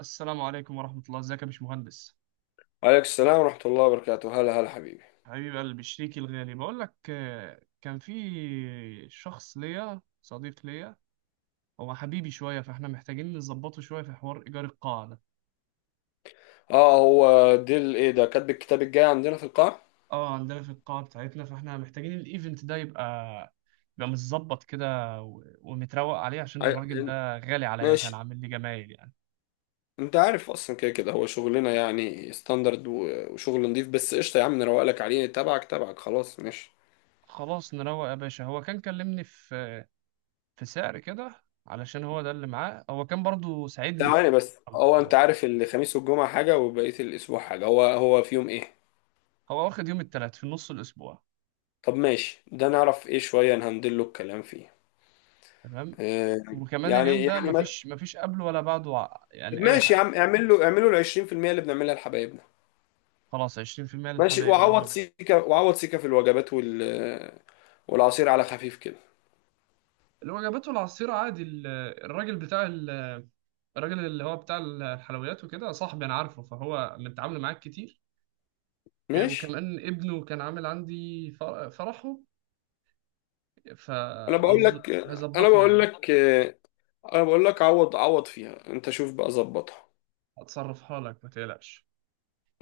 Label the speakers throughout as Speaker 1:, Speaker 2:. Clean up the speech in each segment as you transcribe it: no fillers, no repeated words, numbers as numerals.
Speaker 1: السلام عليكم ورحمة الله، ازيك يا باشمهندس؟
Speaker 2: عليك السلام ورحمة الله وبركاته. هلا هلا حبيبي.
Speaker 1: حبيب قلبي، شريكي الغالي. بقول لك كان في شخص ليا، صديق ليا، هو حبيبي شوية، فاحنا محتاجين نظبطه شوية في حوار إيجار القاعة ده.
Speaker 2: اه، هو ديل ايه ده؟ كاتب الكتاب الجاي عندنا في القاعة؟
Speaker 1: اه، عندنا في القاعة بتاعتنا، فاحنا محتاجين الإيفنت ده يبقى متظبط كده و- ومتروق عليه، عشان الراجل
Speaker 2: عي-
Speaker 1: ده غالي عليا، كان
Speaker 2: ماشي.
Speaker 1: عامل لي جمايل يعني.
Speaker 2: انت عارف اصلا، كده كده هو شغلنا يعني ستاندرد وشغل نضيف. بس قشطة يا عم، نروقلك عليه، تبعك تبعك، خلاص ماشي.
Speaker 1: خلاص نروق يا باشا. هو كان كلمني في سعر كده، علشان هو ده اللي معاه، هو كان برضو ساعدني في...
Speaker 2: تعالى بس، هو انت عارف الخميس والجمعة حاجة وبقية الاسبوع حاجة، هو في يوم ايه؟
Speaker 1: هو واخد يوم التلات في نص الأسبوع.
Speaker 2: طب ماشي، ده نعرف ايه شوية نهندل له الكلام فيه.
Speaker 1: تمام.
Speaker 2: آه.
Speaker 1: وكمان
Speaker 2: يعني
Speaker 1: اليوم ده
Speaker 2: يعني ما...
Speaker 1: مفيش قبله ولا بعده
Speaker 2: طب
Speaker 1: يعني أي
Speaker 2: ماشي يا
Speaker 1: حاجة.
Speaker 2: عم، اعمل له ال 20% اللي بنعملها لحبايبنا.
Speaker 1: خلاص 20%
Speaker 2: ماشي،
Speaker 1: للحبايب، اللي
Speaker 2: وعوض
Speaker 1: هم
Speaker 2: سيكا، وعوض سيكا في الوجبات والعصير، على خفيف كده.
Speaker 1: اللي هو جابته. العصير عادي، الراجل بتاع ال- الراجل اللي هو بتاع الحلويات وكده صاحبي، أنا عارفه، فهو متعامل معاك كتير. إيه،
Speaker 2: ماشي.
Speaker 1: وكمان ابنه كان عامل عندي فرحه،
Speaker 2: انا بقول لك انا
Speaker 1: فهيظبطنا
Speaker 2: بقول
Speaker 1: يعني.
Speaker 2: لك انا بقول لك عوض فيها، انت شوف بقى ظبطها.
Speaker 1: هتصرفها لك ما تقلقش.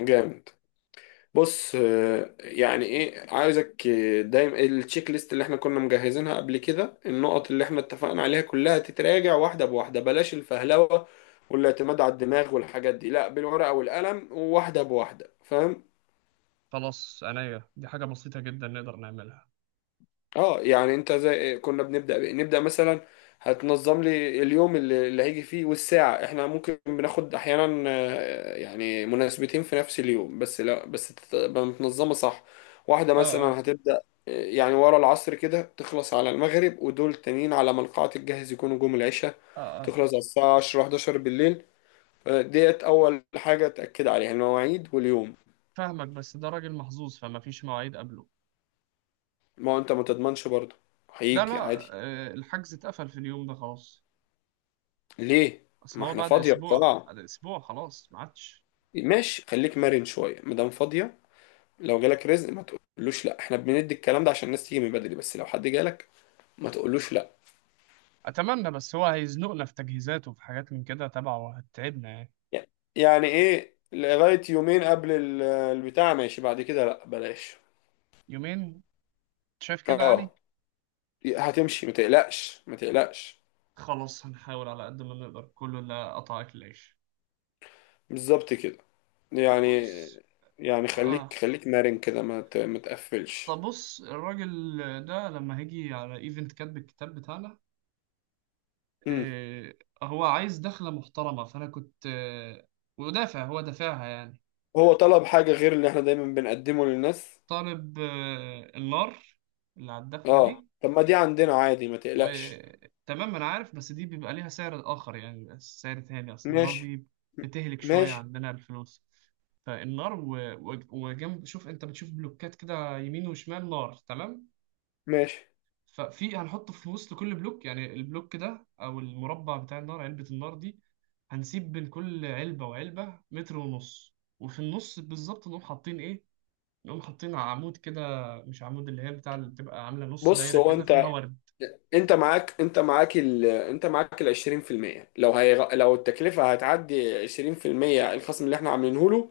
Speaker 2: جامد. بص، يعني ايه عايزك، دايما التشيك ليست اللي احنا كنا مجهزينها قبل كده، النقط اللي احنا اتفقنا عليها كلها تتراجع واحده بواحده. بلاش الفهلوه والاعتماد على الدماغ والحاجات دي، لا، بالورقه والقلم وواحده بواحده، فاهم؟
Speaker 1: خلاص عينيا، دي حاجة بسيطة جدا نقدر نعملها.
Speaker 2: اه، يعني انت زي كنا بنبدأ بإيه؟ نبدأ مثلا هتنظم لي اليوم اللي هيجي فيه، والساعة. احنا ممكن بناخد احيانا، يعني، مناسبتين في نفس اليوم، بس لا، بس تبقى متنظمة صح. واحدة
Speaker 1: اه اه
Speaker 2: مثلا هتبدأ يعني ورا العصر كده، تخلص على المغرب، ودول تانيين على ما القاعة تتجهز يكونوا جم العشاء،
Speaker 1: اه. آه.
Speaker 2: تخلص على الساعة 10 11 بالليل. ديت أول حاجة، تأكد عليها المواعيد واليوم.
Speaker 1: فاهمك، بس ده راجل محظوظ، فما فيش مواعيد قبله.
Speaker 2: ما هو أنت ما تضمنش برضه،
Speaker 1: لا لا،
Speaker 2: هيجي عادي.
Speaker 1: الحجز اتقفل في اليوم ده خلاص.
Speaker 2: ليه؟
Speaker 1: اصل
Speaker 2: ما
Speaker 1: هو
Speaker 2: احنا
Speaker 1: بعد
Speaker 2: فاضية
Speaker 1: اسبوع
Speaker 2: القاعة.
Speaker 1: بعد اسبوع خلاص ما عادش.
Speaker 2: ماشي، خليك مرن شويه مدام فاضيه. لو جالك رزق ما تقولوش لا. احنا بندي الكلام ده عشان الناس تيجي من بدري، بس لو حد جالك ما تقولوش لا.
Speaker 1: اتمنى، بس هو هيزنقنا في تجهيزات وفي حاجات من كده تبعه، وهتتعبنا يعني.
Speaker 2: يعني ايه، لغايه يومين قبل البتاع ماشي، بعد كده لا بلاش.
Speaker 1: يومين. شايف كده يعني.
Speaker 2: اه، هتمشي ما تقلقش ما تقلقش.
Speaker 1: خلاص هنحاول على قد ما نقدر، كله لا قطع اكل العيش.
Speaker 2: بالظبط كده.
Speaker 1: طب
Speaker 2: يعني
Speaker 1: بص
Speaker 2: خليك
Speaker 1: اه
Speaker 2: مرن كده، ما تقفلش.
Speaker 1: طب بص الراجل ده لما هيجي على ايفنت كاتب الكتاب بتاعنا.
Speaker 2: امم.
Speaker 1: آه هو عايز دخلة محترمة، فانا كنت ودافع، هو دافعها يعني.
Speaker 2: هو طلب حاجه غير اللي احنا دايما بنقدمه للناس؟
Speaker 1: طالب النار اللي على الدخلة
Speaker 2: اه،
Speaker 1: دي.
Speaker 2: طب ما دي عندنا عادي ما تقلقش.
Speaker 1: وتمام أنا عارف، بس دي بيبقى ليها سعر آخر يعني، بيبقى سعر تاني، أصل النار
Speaker 2: ماشي
Speaker 1: دي بتهلك شوية
Speaker 2: ماشي
Speaker 1: عندنا الفلوس. فالنار وجنب. شوف أنت بتشوف بلوكات كده يمين وشمال نار، تمام.
Speaker 2: ماشي.
Speaker 1: ففي هنحط في وسط كل بلوك، يعني البلوك ده أو المربع بتاع النار، علبة النار دي. هنسيب بين كل علبة وعلبة متر ونص، وفي النص بالظبط نقوم حاطين إيه؟ يقوم حاطين عمود كده. مش عمود، اللي هي بتاع اللي بتبقى عاملة نص
Speaker 2: بص،
Speaker 1: دايرة
Speaker 2: هو
Speaker 1: كده فيها
Speaker 2: انت
Speaker 1: ورد.
Speaker 2: انت معاك ال 20%، لو هي لو التكلفة هتعدي 20% الخصم اللي احنا عاملينه له،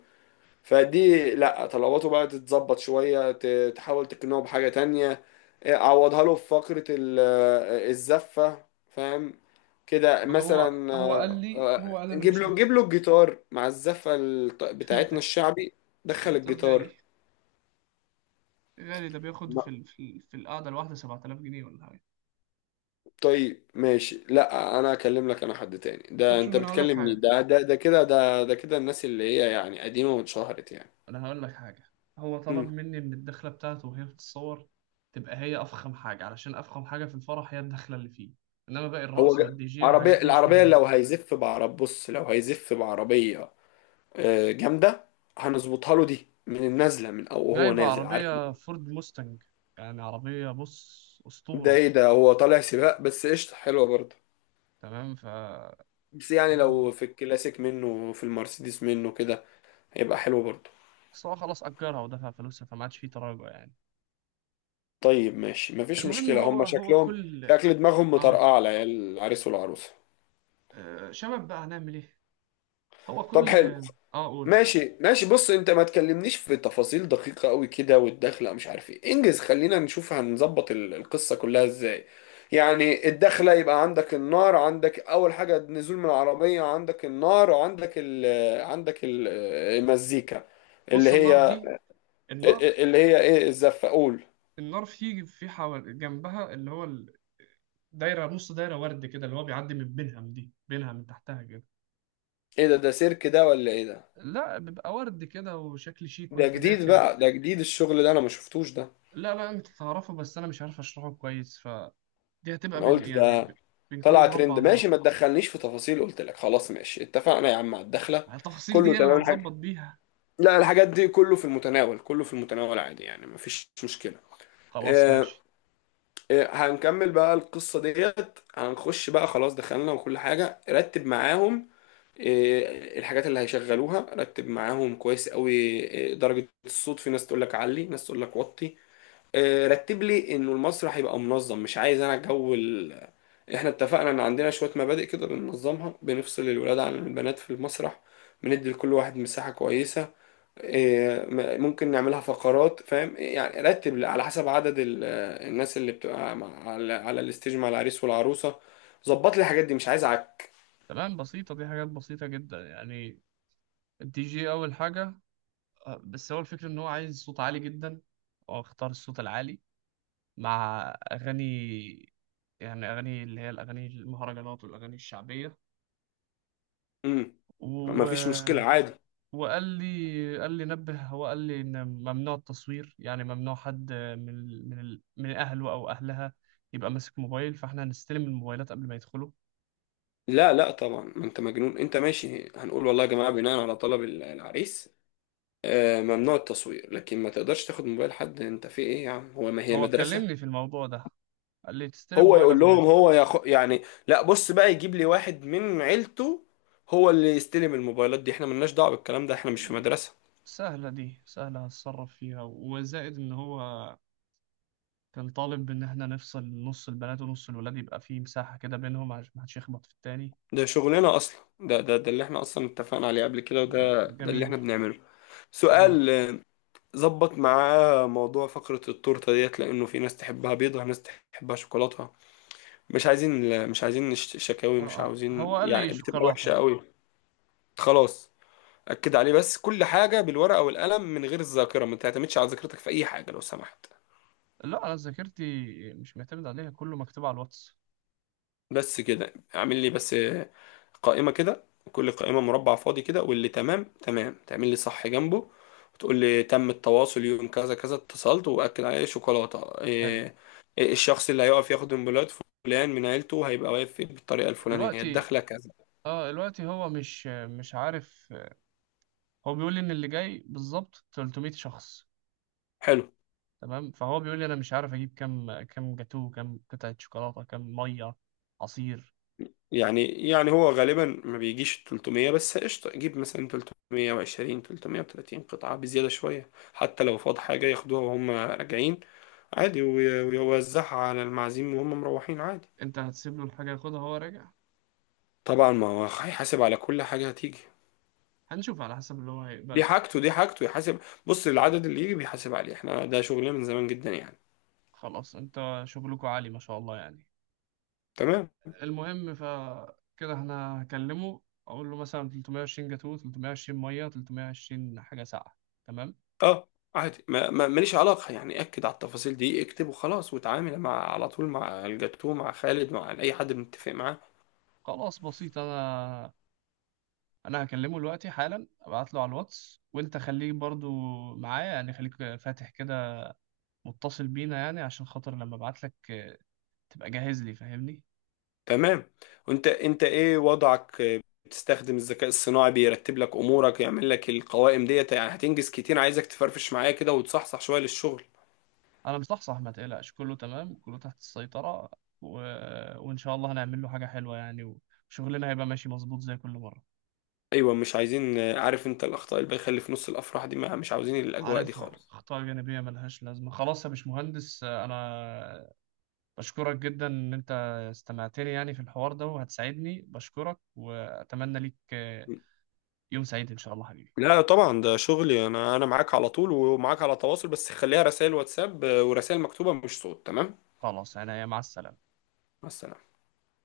Speaker 2: فدي لا، طلباته بقى تتظبط شوية، تحاول تقنعه بحاجة تانية. اه، عوضها له في فقرة الزفة، فاهم؟ كده
Speaker 1: ما هو
Speaker 2: مثلا،
Speaker 1: هو قال
Speaker 2: اه،
Speaker 1: لي
Speaker 2: اه،
Speaker 1: هو قال أنا
Speaker 2: نجيب
Speaker 1: مش
Speaker 2: له
Speaker 1: محتاج.
Speaker 2: نجيب له الجيتار مع الزفة بتاعتنا
Speaker 1: فهمتك.
Speaker 2: الشعبي.
Speaker 1: بس
Speaker 2: دخل
Speaker 1: الجيتار
Speaker 2: الجيتار.
Speaker 1: غالي. غالي، ده بياخد في القعدة الواحدة 7000 جنيه ولا حاجة.
Speaker 2: طيب ماشي، لا انا اكلم لك انا حد تاني.
Speaker 1: طب
Speaker 2: ده
Speaker 1: شوف،
Speaker 2: انت
Speaker 1: أنا هقول لك
Speaker 2: بتكلم مين؟
Speaker 1: حاجة
Speaker 2: ده كده الناس اللي هي يعني قديمة واتشهرت يعني.
Speaker 1: أنا هقول لك حاجة هو طلب
Speaker 2: مم.
Speaker 1: مني إن الدخلة بتاعته وهي بتتصور تبقى هي أفخم حاجة، علشان أفخم حاجة في الفرح هي الدخلة اللي فيه. إنما باقي
Speaker 2: هو
Speaker 1: الرقص
Speaker 2: ج-
Speaker 1: والدي جي
Speaker 2: عربية.
Speaker 1: والحاجات دي مش
Speaker 2: العربية
Speaker 1: مهمة.
Speaker 2: لو هيزف بعرب، بص لو هيزف بعربية، جامدة، هنظبطها له دي من النازلة، من او هو
Speaker 1: جايب
Speaker 2: نازل، عارف.
Speaker 1: عربية فورد موستنج، يعني عربية بص
Speaker 2: ده
Speaker 1: أسطورة.
Speaker 2: ايه ده؟ هو طالع سباق؟ بس قشطة حلوة برضه.
Speaker 1: تمام. ف
Speaker 2: بس يعني
Speaker 1: هو
Speaker 2: لو في الكلاسيك منه، في المرسيدس منه كده، هيبقى حلو برضه.
Speaker 1: اصل هو خلاص اجرها ودفع فلوسها، فما عادش فيه تراجع يعني.
Speaker 2: طيب ماشي مفيش
Speaker 1: المهم
Speaker 2: مشكلة.
Speaker 1: هو
Speaker 2: هما
Speaker 1: هو
Speaker 2: شكلهم،
Speaker 1: كل
Speaker 2: شكل دماغهم
Speaker 1: اه
Speaker 2: مطرقعة العيال، العريس والعروسة.
Speaker 1: آه، شباب بقى هنعمل ايه؟ هو
Speaker 2: طب
Speaker 1: كل
Speaker 2: حلو.
Speaker 1: اه آه، قول.
Speaker 2: ماشي ماشي. بص انت، ما تكلمنيش في تفاصيل دقيقة قوي كده، والدخلة مش عارف ايه، انجز. خلينا نشوف هنظبط القصة كلها ازاي. يعني الدخلة يبقى عندك النار، عندك اول حاجة النزول من العربية، عندك النار، وعندك عندك ال- المزيكا اللي
Speaker 1: بص النار
Speaker 2: هي
Speaker 1: دي، النار
Speaker 2: ايه، الزفة، قول.
Speaker 1: النار في حوال جنبها اللي هو دايره، نص دايره ورد كده، اللي هو بيعدي من بينهم، دي بينها من تحتها كده.
Speaker 2: ايه ده، ده سيرك ده ولا ايه ده؟
Speaker 1: لا بيبقى ورد كده وشكل شيك
Speaker 2: ده
Speaker 1: وانت
Speaker 2: جديد
Speaker 1: داخل.
Speaker 2: بقى، ده جديد الشغل ده انا ما شفتوش ده.
Speaker 1: لا لا، انت تعرفه، بس انا مش عارف اشرحه كويس. فدي هتبقى
Speaker 2: انا قلت ده
Speaker 1: بين كل
Speaker 2: طلع
Speaker 1: مربع
Speaker 2: ترند. ماشي،
Speaker 1: نار.
Speaker 2: ما تدخلنيش في تفاصيل، قلت لك خلاص ماشي، اتفقنا يا عم على الدخلة،
Speaker 1: التفاصيل دي
Speaker 2: كله
Speaker 1: هي اللي
Speaker 2: تمام
Speaker 1: هنظبط
Speaker 2: الحاجة.
Speaker 1: بيها.
Speaker 2: لا، الحاجات دي كله في المتناول، كله في المتناول، عادي يعني مفيش مشكلة.
Speaker 1: خلاص
Speaker 2: آه.
Speaker 1: ماشي.
Speaker 2: هنكمل بقى القصة ديت. هنخش بقى، خلاص دخلنا، وكل حاجة رتب معاهم. الحاجات اللي هيشغلوها رتب معاهم كويس قوي. درجة الصوت، في ناس تقول لك علي، ناس تقول لك وطي. رتب لي انه المسرح يبقى منظم، مش عايز انا جو احنا اتفقنا ان عندنا شوية مبادئ كده بننظمها، بنفصل الولاد عن البنات في المسرح، بندي لكل واحد مساحة كويسة. ممكن نعملها فقرات، فاهم يعني. رتب لي على حسب عدد الناس اللي بتبقى على الستيج مع العريس والعروسة. ظبط لي الحاجات دي، مش عايز عك.
Speaker 1: تمام، بسيطة، دي حاجات بسيطة جدا يعني. الدي جي أول حاجة. بس هو الفكرة إن هو عايز صوت عالي جدا، هو اختار الصوت العالي مع أغاني، يعني أغاني اللي هي الأغاني المهرجانات والأغاني الشعبية.
Speaker 2: امم.
Speaker 1: و...
Speaker 2: مفيش مشكلة عادي.
Speaker 1: وقال لي، قال لي نبه، هو قال لي إن ممنوع التصوير، يعني ممنوع حد من أهله أو أهلها يبقى ماسك موبايل، فإحنا هنستلم الموبايلات قبل ما يدخلوا.
Speaker 2: لا لا طبعا، ما انت مجنون انت؟ ماشي، هنقول والله يا جماعة بناء على طلب العريس، ممنوع التصوير، لكن ما تقدرش تاخد موبايل حد. انت في ايه يا عم، هو ما هي
Speaker 1: هو
Speaker 2: مدرسة؟
Speaker 1: كلمني في الموضوع ده، قال لي تستلم
Speaker 2: هو
Speaker 1: موبايل
Speaker 2: يقول
Speaker 1: قبل ما
Speaker 2: لهم،
Speaker 1: يدخل.
Speaker 2: يعني لا، بص بقى، يجيب لي واحد من عيلته هو اللي يستلم الموبايلات دي، احنا ملناش دعوة بالكلام ده، احنا مش في مدرسة.
Speaker 1: سهلة، دي سهلة هتصرف فيها. وزائد إن هو كان طالب إن إحنا نفصل نص البنات ونص الولاد، يبقى فيه مساحة كده بينهم عشان محدش يخبط في التاني.
Speaker 2: ده شغلنا اصلا، ده اللي احنا اصلا اتفقنا عليه قبل كده،
Speaker 1: ده
Speaker 2: وده اللي
Speaker 1: جميل.
Speaker 2: احنا بنعمله.
Speaker 1: جميل.
Speaker 2: سؤال، ظبط معاه موضوع فقرة التورتة ديت، لانه في ناس تحبها بيضة، ناس تحبها شوكولاتة. مش عايزين مش عايزين شكاوي،
Speaker 1: آه
Speaker 2: مش
Speaker 1: آه،
Speaker 2: عاوزين،
Speaker 1: هو قال لي
Speaker 2: يعني بتبقى وحشة
Speaker 1: شوكولاتة.
Speaker 2: قوي. خلاص. أكد عليه، بس كل حاجة بالورقة والقلم من غير الذاكرة. ما تعتمدش على ذاكرتك في أي حاجة لو سمحت.
Speaker 1: لا، أنا ذاكرتي مش معتمد عليها، كله مكتوب على الواتس.
Speaker 2: بس كده، اعمل لي قائمة كده، كل قائمة مربع فاضي كده، واللي تمام تعمل لي صح جنبه، وتقول لي تم التواصل يوم كذا كذا، اتصلت وأكد عليه شوكولاتة
Speaker 1: حلو.
Speaker 2: إيه، إيه الشخص اللي هيقف ياخد من بلاد، فلان من عيلته هيبقى واقف بالطريقة الفلانية،
Speaker 1: دلوقتي
Speaker 2: الدخلة كذا.
Speaker 1: دلوقتي هو مش عارف. هو بيقول لي إن اللي جاي بالظبط 300 شخص.
Speaker 2: حلو.
Speaker 1: تمام. فهو بيقول لي أنا مش عارف أجيب كام جاتوه، كام قطعة شوكولاتة، كام مية عصير.
Speaker 2: يعني هو غالبا ما بيجيش 300، بس قشطة جيب مثلا 320 330 قطعة بزيادة شوية، حتى لو فاض حاجة ياخدوها وهم راجعين عادي، ويوزعها على المعازيم وهم مروحين عادي.
Speaker 1: انت هتسيب له الحاجة ياخدها وهو راجع.
Speaker 2: طبعا، ما هو هيحاسب على كل حاجة هتيجي.
Speaker 1: هنشوف على حسب اللي هو هيقبله
Speaker 2: دي
Speaker 1: يعني.
Speaker 2: حاجته، يحاسب. بص العدد اللي يجي بيحاسب عليه، احنا ده شغلنا من زمان جدا يعني.
Speaker 1: خلاص، انت شغلكوا عالي ما شاء الله يعني.
Speaker 2: تمام.
Speaker 1: المهم كده احنا هكلمه، اقول له مثلا 320 جاتوه، 320 مية، 320 حاجة ساقعة، تمام.
Speaker 2: اه، عادي، ماليش علاقة يعني. أكد على التفاصيل دي، اكتب وخلاص، وتعامل مع على طول مع الجاتوه، مع خالد، مع أي حد متفق معاه.
Speaker 1: خلاص بسيط. انا هكلمه دلوقتي حالا، ابعت له على الواتس، وانت خليك برضو معايا يعني، خليك فاتح كده متصل بينا يعني، عشان خاطر لما ابعت لك تبقى جاهز لي، فاهمني.
Speaker 2: تمام. وانت ايه وضعك؟ بتستخدم الذكاء الصناعي بيرتب لك امورك، يعمل لك القوائم ديت، يعني هتنجز كتير. عايزك تفرفش معايا كده وتصحصح شويه للشغل.
Speaker 1: انا مصحصح ما تقلقش، كله تمام، كله تحت السيطرة. و... وان شاء الله هنعمل له حاجة حلوة يعني، وشغلنا هيبقى ماشي مظبوط زي كل مرة.
Speaker 2: ايوه، مش عايزين، عارف انت الاخطاء اللي بيخلي في نص الافراح دي، ما مش عاوزين الاجواء دي
Speaker 1: عارفها،
Speaker 2: خالص.
Speaker 1: أخطاء جانبية ملهاش لازمة. خلاص يا باشمهندس، أنا بشكرك جدا إن أنت استمعتني يعني في الحوار ده، وهتساعدني، بشكرك، وأتمنى ليك يوم سعيد إن شاء الله حبيبي.
Speaker 2: لا طبعا، ده شغلي انا، انا معاك على طول، ومعاك على تواصل، بس خليها رسائل واتساب ورسائل مكتوبه مش صوت، تمام؟
Speaker 1: خلاص، أنا مع السلامة.
Speaker 2: مع السلامة.